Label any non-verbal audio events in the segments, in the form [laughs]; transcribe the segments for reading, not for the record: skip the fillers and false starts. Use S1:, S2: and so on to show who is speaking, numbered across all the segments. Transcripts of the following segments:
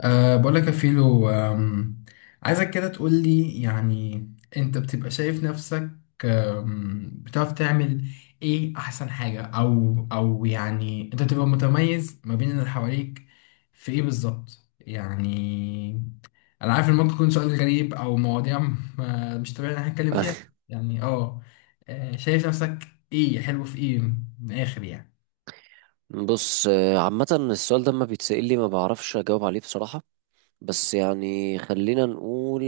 S1: بقول لك يا فيلو، عايزك كده تقول لي، يعني انت بتبقى شايف نفسك، بتعرف تعمل ايه احسن حاجة، او يعني انت بتبقى متميز ما بين اللي حواليك في ايه بالظبط؟ يعني انا عارف ان ممكن يكون سؤال غريب، او مواضيع مش طبيعي ان احنا نتكلم فيها.
S2: أخ،
S1: يعني اه، شايف نفسك ايه؟ حلو في ايه من الاخر؟ يعني
S2: بص عامة السؤال ده ما بيتسأل لي، ما بعرفش أجاوب عليه بصراحة. بس يعني خلينا نقول،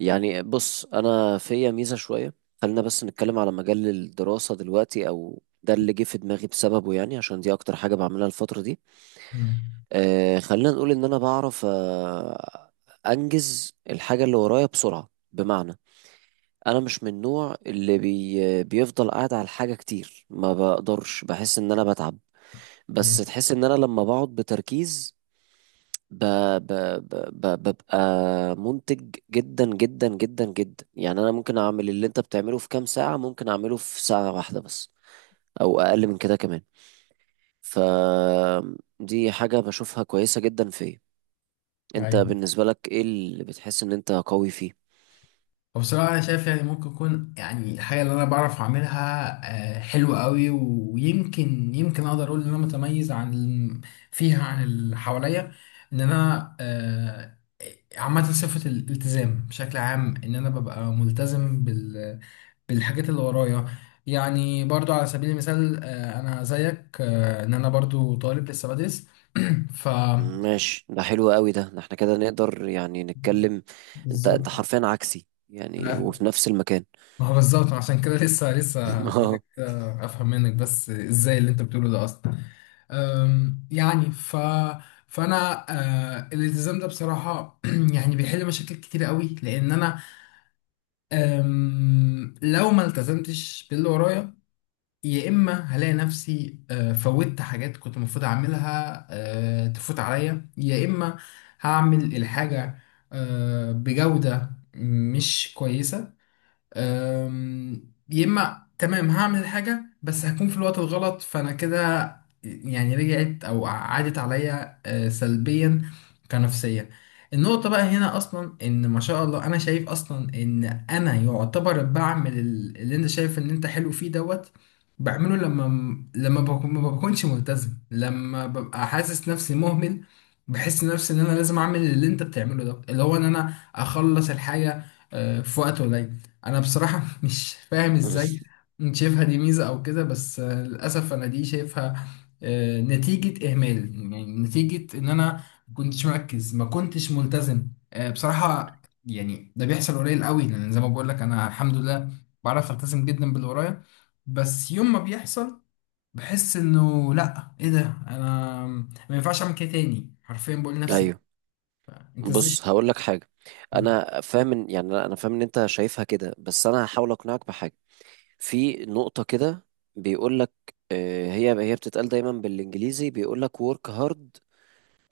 S2: يعني بص انا فيا ميزه شويه. خلينا بس نتكلم على مجال الدراسه دلوقتي، او ده اللي جه في دماغي بسببه يعني، عشان دي اكتر حاجه بعملها الفتره دي.
S1: مم.
S2: خلينا نقول ان انا بعرف انجز الحاجه اللي ورايا بسرعه، بمعنى انا مش من النوع اللي بيفضل قاعد على الحاجه كتير، ما بقدرش، بحس ان انا بتعب. بس تحس ان انا لما بقعد بتركيز ب... ب... ب... ببقى منتج جدا جدا جدا جدا. يعني انا ممكن اعمل اللي انت بتعمله في كام ساعة، ممكن اعمله في ساعة واحدة بس، او اقل من كده كمان. ف دي حاجة بشوفها كويسة جدا فيا. انت
S1: مم.
S2: بالنسبة لك ايه اللي بتحس ان انت قوي فيه؟
S1: وبصراحة أنا شايف، يعني ممكن يكون، يعني الحاجة اللي أنا بعرف أعملها حلوة قوي، ويمكن يمكن أقدر أقول إن أنا متميز عن فيها، عن اللي حواليا. إن أنا، عامة صفة الالتزام بشكل عام، إن أنا ببقى ملتزم بالحاجات اللي ورايا. يعني برضو على سبيل المثال، أنا زيك، إن أنا برضو طالب لسه بدرس. ف
S2: ماشي، ده حلو قوي. ده احنا كده نقدر يعني نتكلم، انت
S1: بالظبط.
S2: انت حرفيا عكسي يعني وفي نفس المكان.
S1: ما هو بالظبط. عشان كده لسه
S2: [laughs] اه،
S1: هسألك، افهم منك بس ازاي اللي انت بتقوله ده اصلا. يعني فانا، الالتزام ده بصراحة [clears throat] يعني بيحل مشاكل كتير قوي، لان انا، لو ما التزمتش باللي ورايا، يا اما هلاقي نفسي فوتت حاجات كنت المفروض اعملها تفوت عليا، يا اما هعمل الحاجة بجودة مش كويسة. أم، يا اما تمام هعمل الحاجه بس هكون في الوقت الغلط، فانا كده يعني رجعت او عادت عليا سلبيا، كنفسيا. النقطه بقى هنا اصلا ان ما شاء الله انا شايف اصلا ان انا يعتبر بعمل اللي انت شايف ان انت حلو فيه دوت، بعمله لما ما بكونش ملتزم، لما ببقى حاسس نفسي مهمل. بحس نفسي ان انا لازم اعمل اللي انت بتعمله ده، اللي هو ان انا اخلص الحاجه في وقت قليل. انا بصراحة [laughs] مش فاهم ازاي انت شايفها دي ميزة او كده، بس للاسف انا دي شايفها نتيجة اهمال. يعني نتيجة ان انا ما كنتش مركز، ما كنتش ملتزم. بصراحة يعني ده بيحصل قليل قوي، لان زي ما بقول لك انا الحمد لله بعرف التزم جدا باللي ورايا. بس يوم ما بيحصل بحس انه لا، ايه ده، انا ما ينفعش اعمل كده تاني، حرفيا بقول لنفسي
S2: ايوه.
S1: كده، انت ازاي
S2: بص
S1: شايف-
S2: هقول لك حاجه. انا فاهم يعني انا فاهم ان انت شايفها كده، بس انا هحاول اقنعك بحاجه. في نقطه كده بيقول لك، هي بتتقال دايما بالانجليزي، بيقول لك work hard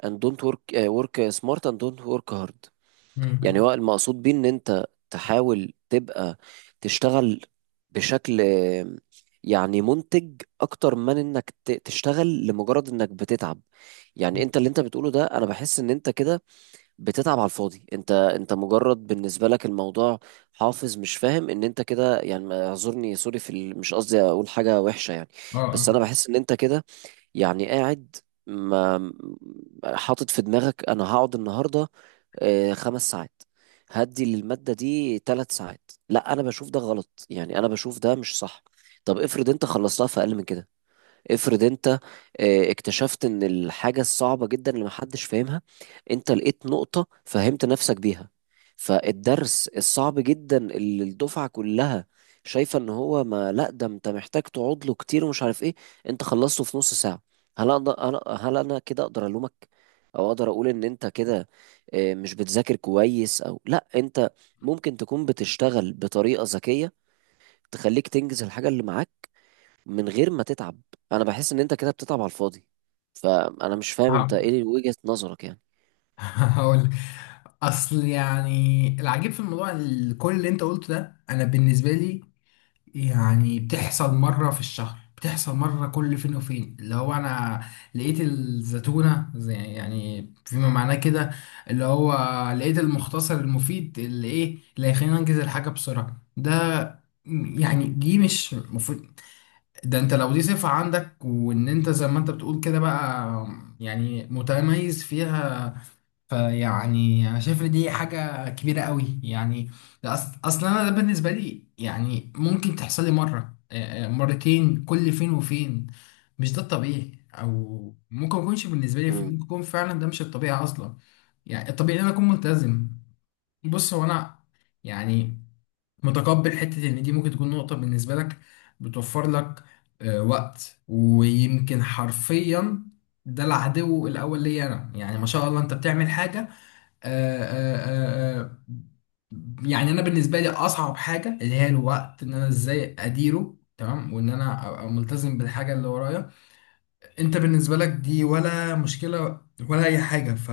S2: and don't work آه، work smart and don't work hard. يعني
S1: مم.
S2: هو المقصود بيه ان انت تحاول تبقى تشتغل بشكل يعني منتج، اكتر من انك تشتغل لمجرد انك بتتعب. يعني انت اللي انت بتقوله ده، انا بحس ان انت كده بتتعب على الفاضي. انت مجرد، بالنسبه لك الموضوع حافظ، مش فاهم ان انت كده يعني اعذرني، سوري، مش قصدي اقول حاجه وحشه يعني. بس
S1: اه.
S2: انا بحس ان انت كده يعني قاعد ما حاطط في دماغك انا هقعد النهارده 5 ساعات، هدي للماده دي 3 ساعات. لا، انا بشوف ده غلط، يعني انا بشوف ده مش صح. طب افرض انت خلصتها في اقل من كده، افرض انت اكتشفت ان الحاجة الصعبة جدا اللي محدش فاهمها، انت لقيت نقطة فهمت نفسك بيها، فالدرس الصعب جدا اللي الدفعة كلها شايفة ان هو ما لا ده انت محتاج تقعد له كتير ومش عارف ايه، انت خلصته في نص ساعة. هل اقدر انا هل انا كده اقدر الومك؟ او اقدر اقول ان انت كده مش بتذاكر كويس؟ او لا، انت ممكن تكون بتشتغل بطريقة ذكية تخليك تنجز الحاجة اللي معاك من غير ما تتعب. انا بحس ان انت كده بتتعب على الفاضي، فانا مش فاهم انت
S1: آه.
S2: ايه وجهة نظرك يعني.
S1: [laughs] هقول، اصل يعني العجيب في الموضوع كل اللي انت قلته ده انا بالنسبه لي يعني بتحصل مره في الشهر، بتحصل مره كل فين وفين. اللي هو انا لقيت الزيتونه، زي يعني فيما معناه كده، اللي هو لقيت المختصر المفيد، اللي ايه اللي هيخليني انجز الحاجه بسرعه ده. يعني دي مش مفروض. ده انت لو دي صفة عندك، وان انت زي ما انت بتقول كده بقى يعني متميز فيها، فيعني انا شايف ان دي حاجه كبيره قوي يعني. ده اصلا انا ده بالنسبه لي يعني ممكن تحصل لي مره، مرتين كل فين وفين. مش ده الطبيعي، او ممكن ما يكونش بالنسبه لي، ممكن
S2: مم.
S1: يكون فعلا ده مش الطبيعي اصلا. يعني الطبيعي ان انا اكون ملتزم. بص هو انا، يعني متقبل حته ان دي ممكن تكون نقطه بالنسبه لك، بتوفر لك وقت، ويمكن حرفيا ده العدو الاول ليا انا. يعني ما شاء الله انت بتعمل حاجه. آه، آه، آه، آه، يعني انا بالنسبه لي اصعب حاجه اللي هي الوقت، ان انا ازاي اديره تمام، وان انا ابقى ملتزم بالحاجه اللي ورايا. انت بالنسبه لك دي ولا مشكله ولا اي حاجه. ف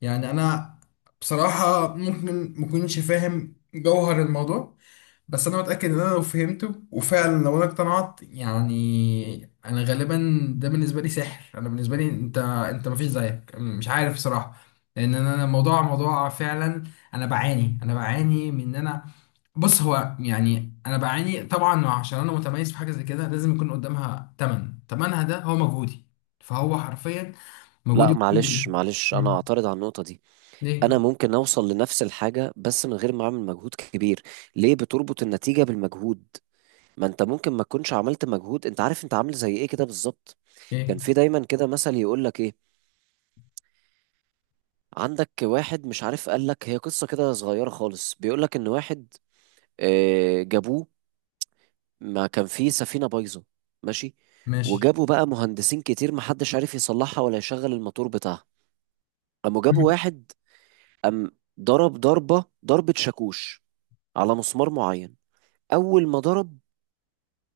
S1: يعني انا بصراحه ممكن مكنش فاهم جوهر الموضوع، بس انا متاكد ان انا لو فهمته، وفعلا لو انا اقتنعت، يعني انا غالبا ده بالنسبه لي سحر. انا بالنسبه لي انت مفيش زيك، مش عارف صراحه، لان انا الموضوع موضوع فعلا. انا بعاني من ان انا، بص هو يعني انا بعاني طبعا عشان انا متميز في حاجه زي كده لازم يكون قدامها ثمن، ثمنها ده هو مجهودي، فهو حرفيا
S2: لا،
S1: مجهودي كله.
S2: معلش معلش، انا
S1: مم.
S2: اعترض على النقطة دي.
S1: ليه؟
S2: انا ممكن اوصل لنفس الحاجة بس من غير ما اعمل مجهود كبير. ليه بتربط النتيجة بالمجهود؟ ما انت ممكن ما تكونش عملت مجهود، انت عارف انت عامل زي ايه كده بالظبط.
S1: ايه؟
S2: كان في دايما كده مثل يقول لك ايه، عندك واحد مش عارف، قال لك هي قصة كده صغيرة خالص، بيقول لك ان واحد جابوه، ما كان في سفينة بايظة. ماشي.
S1: ماشي.
S2: وجابوا بقى مهندسين كتير، محدش عارف يصلحها ولا يشغل الموتور بتاعها. قاموا جابوا
S1: [laughs]
S2: واحد، قام ضرب ضربة ضربة شاكوش على مسمار معين. أول ما ضرب،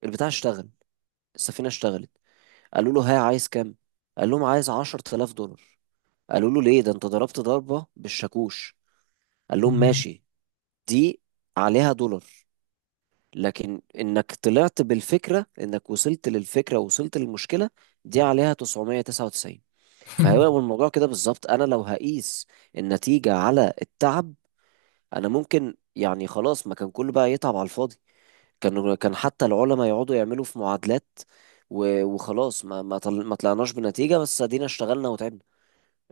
S2: البتاع اشتغل، السفينة اشتغلت. قالوا له: ها، عايز كام؟ قال لهم: عايز 10,000 دولار. قالوا له: ليه؟ ده انت ضربت ضربة بالشاكوش. قال لهم:
S1: مم.
S2: ماشي، دي عليها دولار، لكن انك طلعت بالفكرة، انك وصلت للفكرة ووصلت للمشكلة، دي عليها 999. فهو الموضوع كده بالظبط، انا لو هقيس النتيجة على التعب، انا ممكن يعني خلاص ما كان كله بقى يتعب على الفاضي، كان حتى العلماء يقعدوا يعملوا في معادلات وخلاص ما طلعناش بنتيجة، بس ادينا اشتغلنا وتعبنا،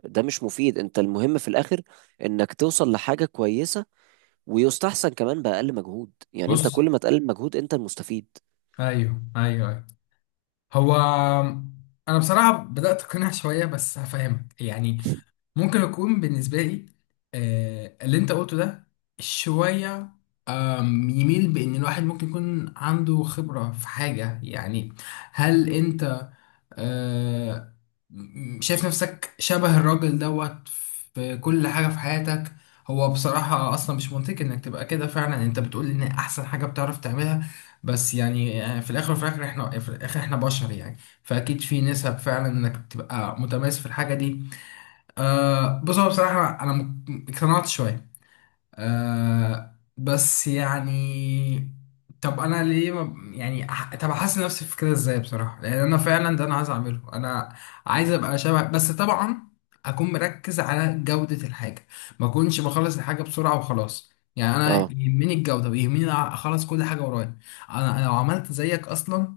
S2: ده مش مفيد. انت المهم في الاخر انك توصل لحاجة كويسة، ويستحسن كمان بأقل مجهود، يعني انت
S1: بص،
S2: كل ما تقلل مجهود انت المستفيد.
S1: ايوه، ايوه، أيوه. هو انا بصراحه بدات اقتنع شويه بس هفهمك يعني، ممكن يكون بالنسبة لي اللي انت قلته ده شوية يميل بأن الواحد ممكن يكون عنده خبرة في حاجة يعني. هل انت، آه، شايف نفسك شبه الراجل دوت في كل حاجة في حياتك؟ هو بصراحة أصلا مش منطقي إنك تبقى كده. فعلا أنت بتقول إن أحسن حاجة بتعرف تعملها، بس يعني في الآخر إحنا بشر يعني. فأكيد في نسب فعلا إنك تبقى متميز في الحاجة دي. أه، بص، هو بصراحة أنا اقتنعت شوية. أه بس يعني، طب أنا ليه ما يعني طب أحسن نفسي في كده إزاي بصراحة، لأن أنا فعلا ده أنا عايز أعمله، أنا عايز أبقى شبه، بس طبعا أكون مركز على جودة الحاجة، ما أكونش بخلص الحاجة بسرعة وخلاص. يعني أنا
S2: اه،
S1: يهمني الجودة ويهمني أخلص كل حاجة ورايا. أنا لو عملت زيك أصلا،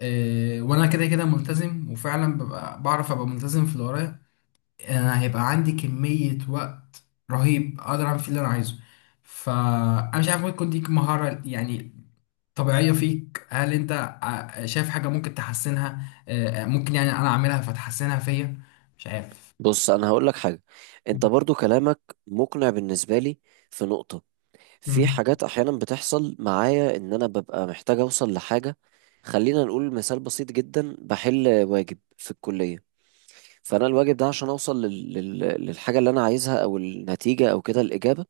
S1: أه وأنا كده كده ملتزم، وفعلا ببقى بعرف أبقى ملتزم في اللي ورايا، انا هيبقى عندي كمية وقت رهيب اقدر اعمل فيه اللي انا عايزه. فانا مش عارف، ممكن تكون دي مهارة يعني طبيعية فيك. هل انت شايف حاجة ممكن تحسنها، ممكن يعني انا اعملها فتحسنها فيا؟ مش عارف.
S2: بص انا هقول لك حاجه. انت برضو كلامك مقنع بالنسبه لي في نقطه. في
S1: مم.
S2: حاجات احيانا بتحصل معايا ان انا ببقى محتاج اوصل لحاجه. خلينا نقول مثال بسيط جدا، بحل واجب في الكليه، فانا الواجب ده عشان اوصل للحاجه اللي انا عايزها او النتيجه او كده الاجابه،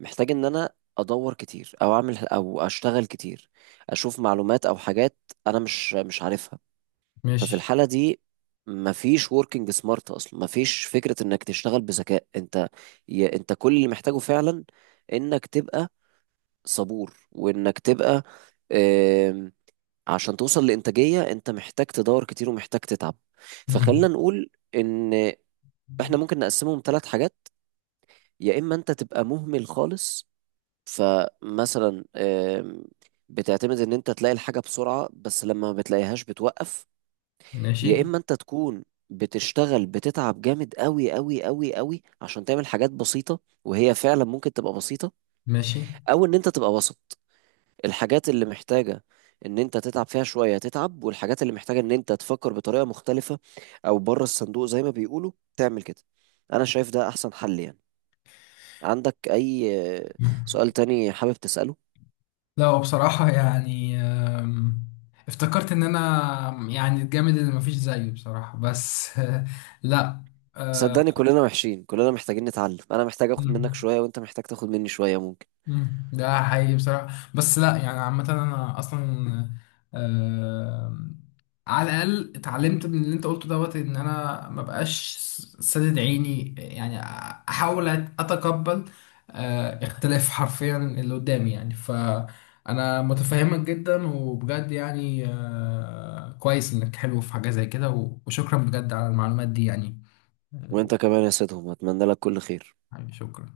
S2: محتاج ان انا ادور كتير او اعمل او اشتغل كتير، اشوف معلومات او حاجات انا مش عارفها. ففي
S1: ماشي.
S2: الحالة دي مفيش وركينج سمارت اصلا، مفيش فكرة انك تشتغل بذكاء. انت انت كل اللي محتاجه فعلا انك تبقى صبور، وانك تبقى آم، عشان توصل لإنتاجية، انت محتاج تدور كتير ومحتاج تتعب. فخلينا
S1: مم.
S2: نقول ان احنا ممكن نقسمهم 3 حاجات. يا اما انت تبقى مهمل خالص، فمثلا بتعتمد ان انت تلاقي الحاجة بسرعة، بس لما ما بتلاقيهاش بتوقف. يا
S1: ماشي،
S2: اما انت تكون بتشتغل بتتعب جامد قوي قوي قوي قوي عشان تعمل حاجات بسيطة وهي فعلا ممكن تبقى بسيطة.
S1: ماشي.
S2: او ان انت تبقى وسط، الحاجات اللي محتاجة ان انت تتعب فيها شوية تتعب، والحاجات اللي محتاجة ان انت تفكر بطريقة مختلفة او بره الصندوق زي ما بيقولوا تعمل كده. انا شايف ده احسن حل يعني. عندك اي آه،
S1: مم.
S2: سؤال تاني حابب تسأله؟
S1: لا، هو بصراحة يعني افتكرت ان انا يعني الجامد اللي مفيش زيه بصراحة، بس [laughs] لا. آه.
S2: صدقني كلنا وحشين، كلنا محتاجين نتعلم، انا محتاج اخد منك
S1: مم.
S2: شوية وانت محتاج تاخد مني شوية ممكن.
S1: مم. ده حقيقي بصراحة، بس لا يعني عامة أنا أصلا آه على الأقل اتعلمت من اللي أنت قلته دوت إن أنا مبقاش سادد عيني، يعني أحاول أتقبل اختلاف حرفيا اللي قدامي، يعني فأنا متفهمك جدا وبجد يعني، كويس إنك حلو في حاجة زي كده، و- وشكرا بجد على المعلومات دي يعني. آه،
S2: وانت كمان يا سيدهم، اتمنى لك كل خير.
S1: حبيبي شكرا.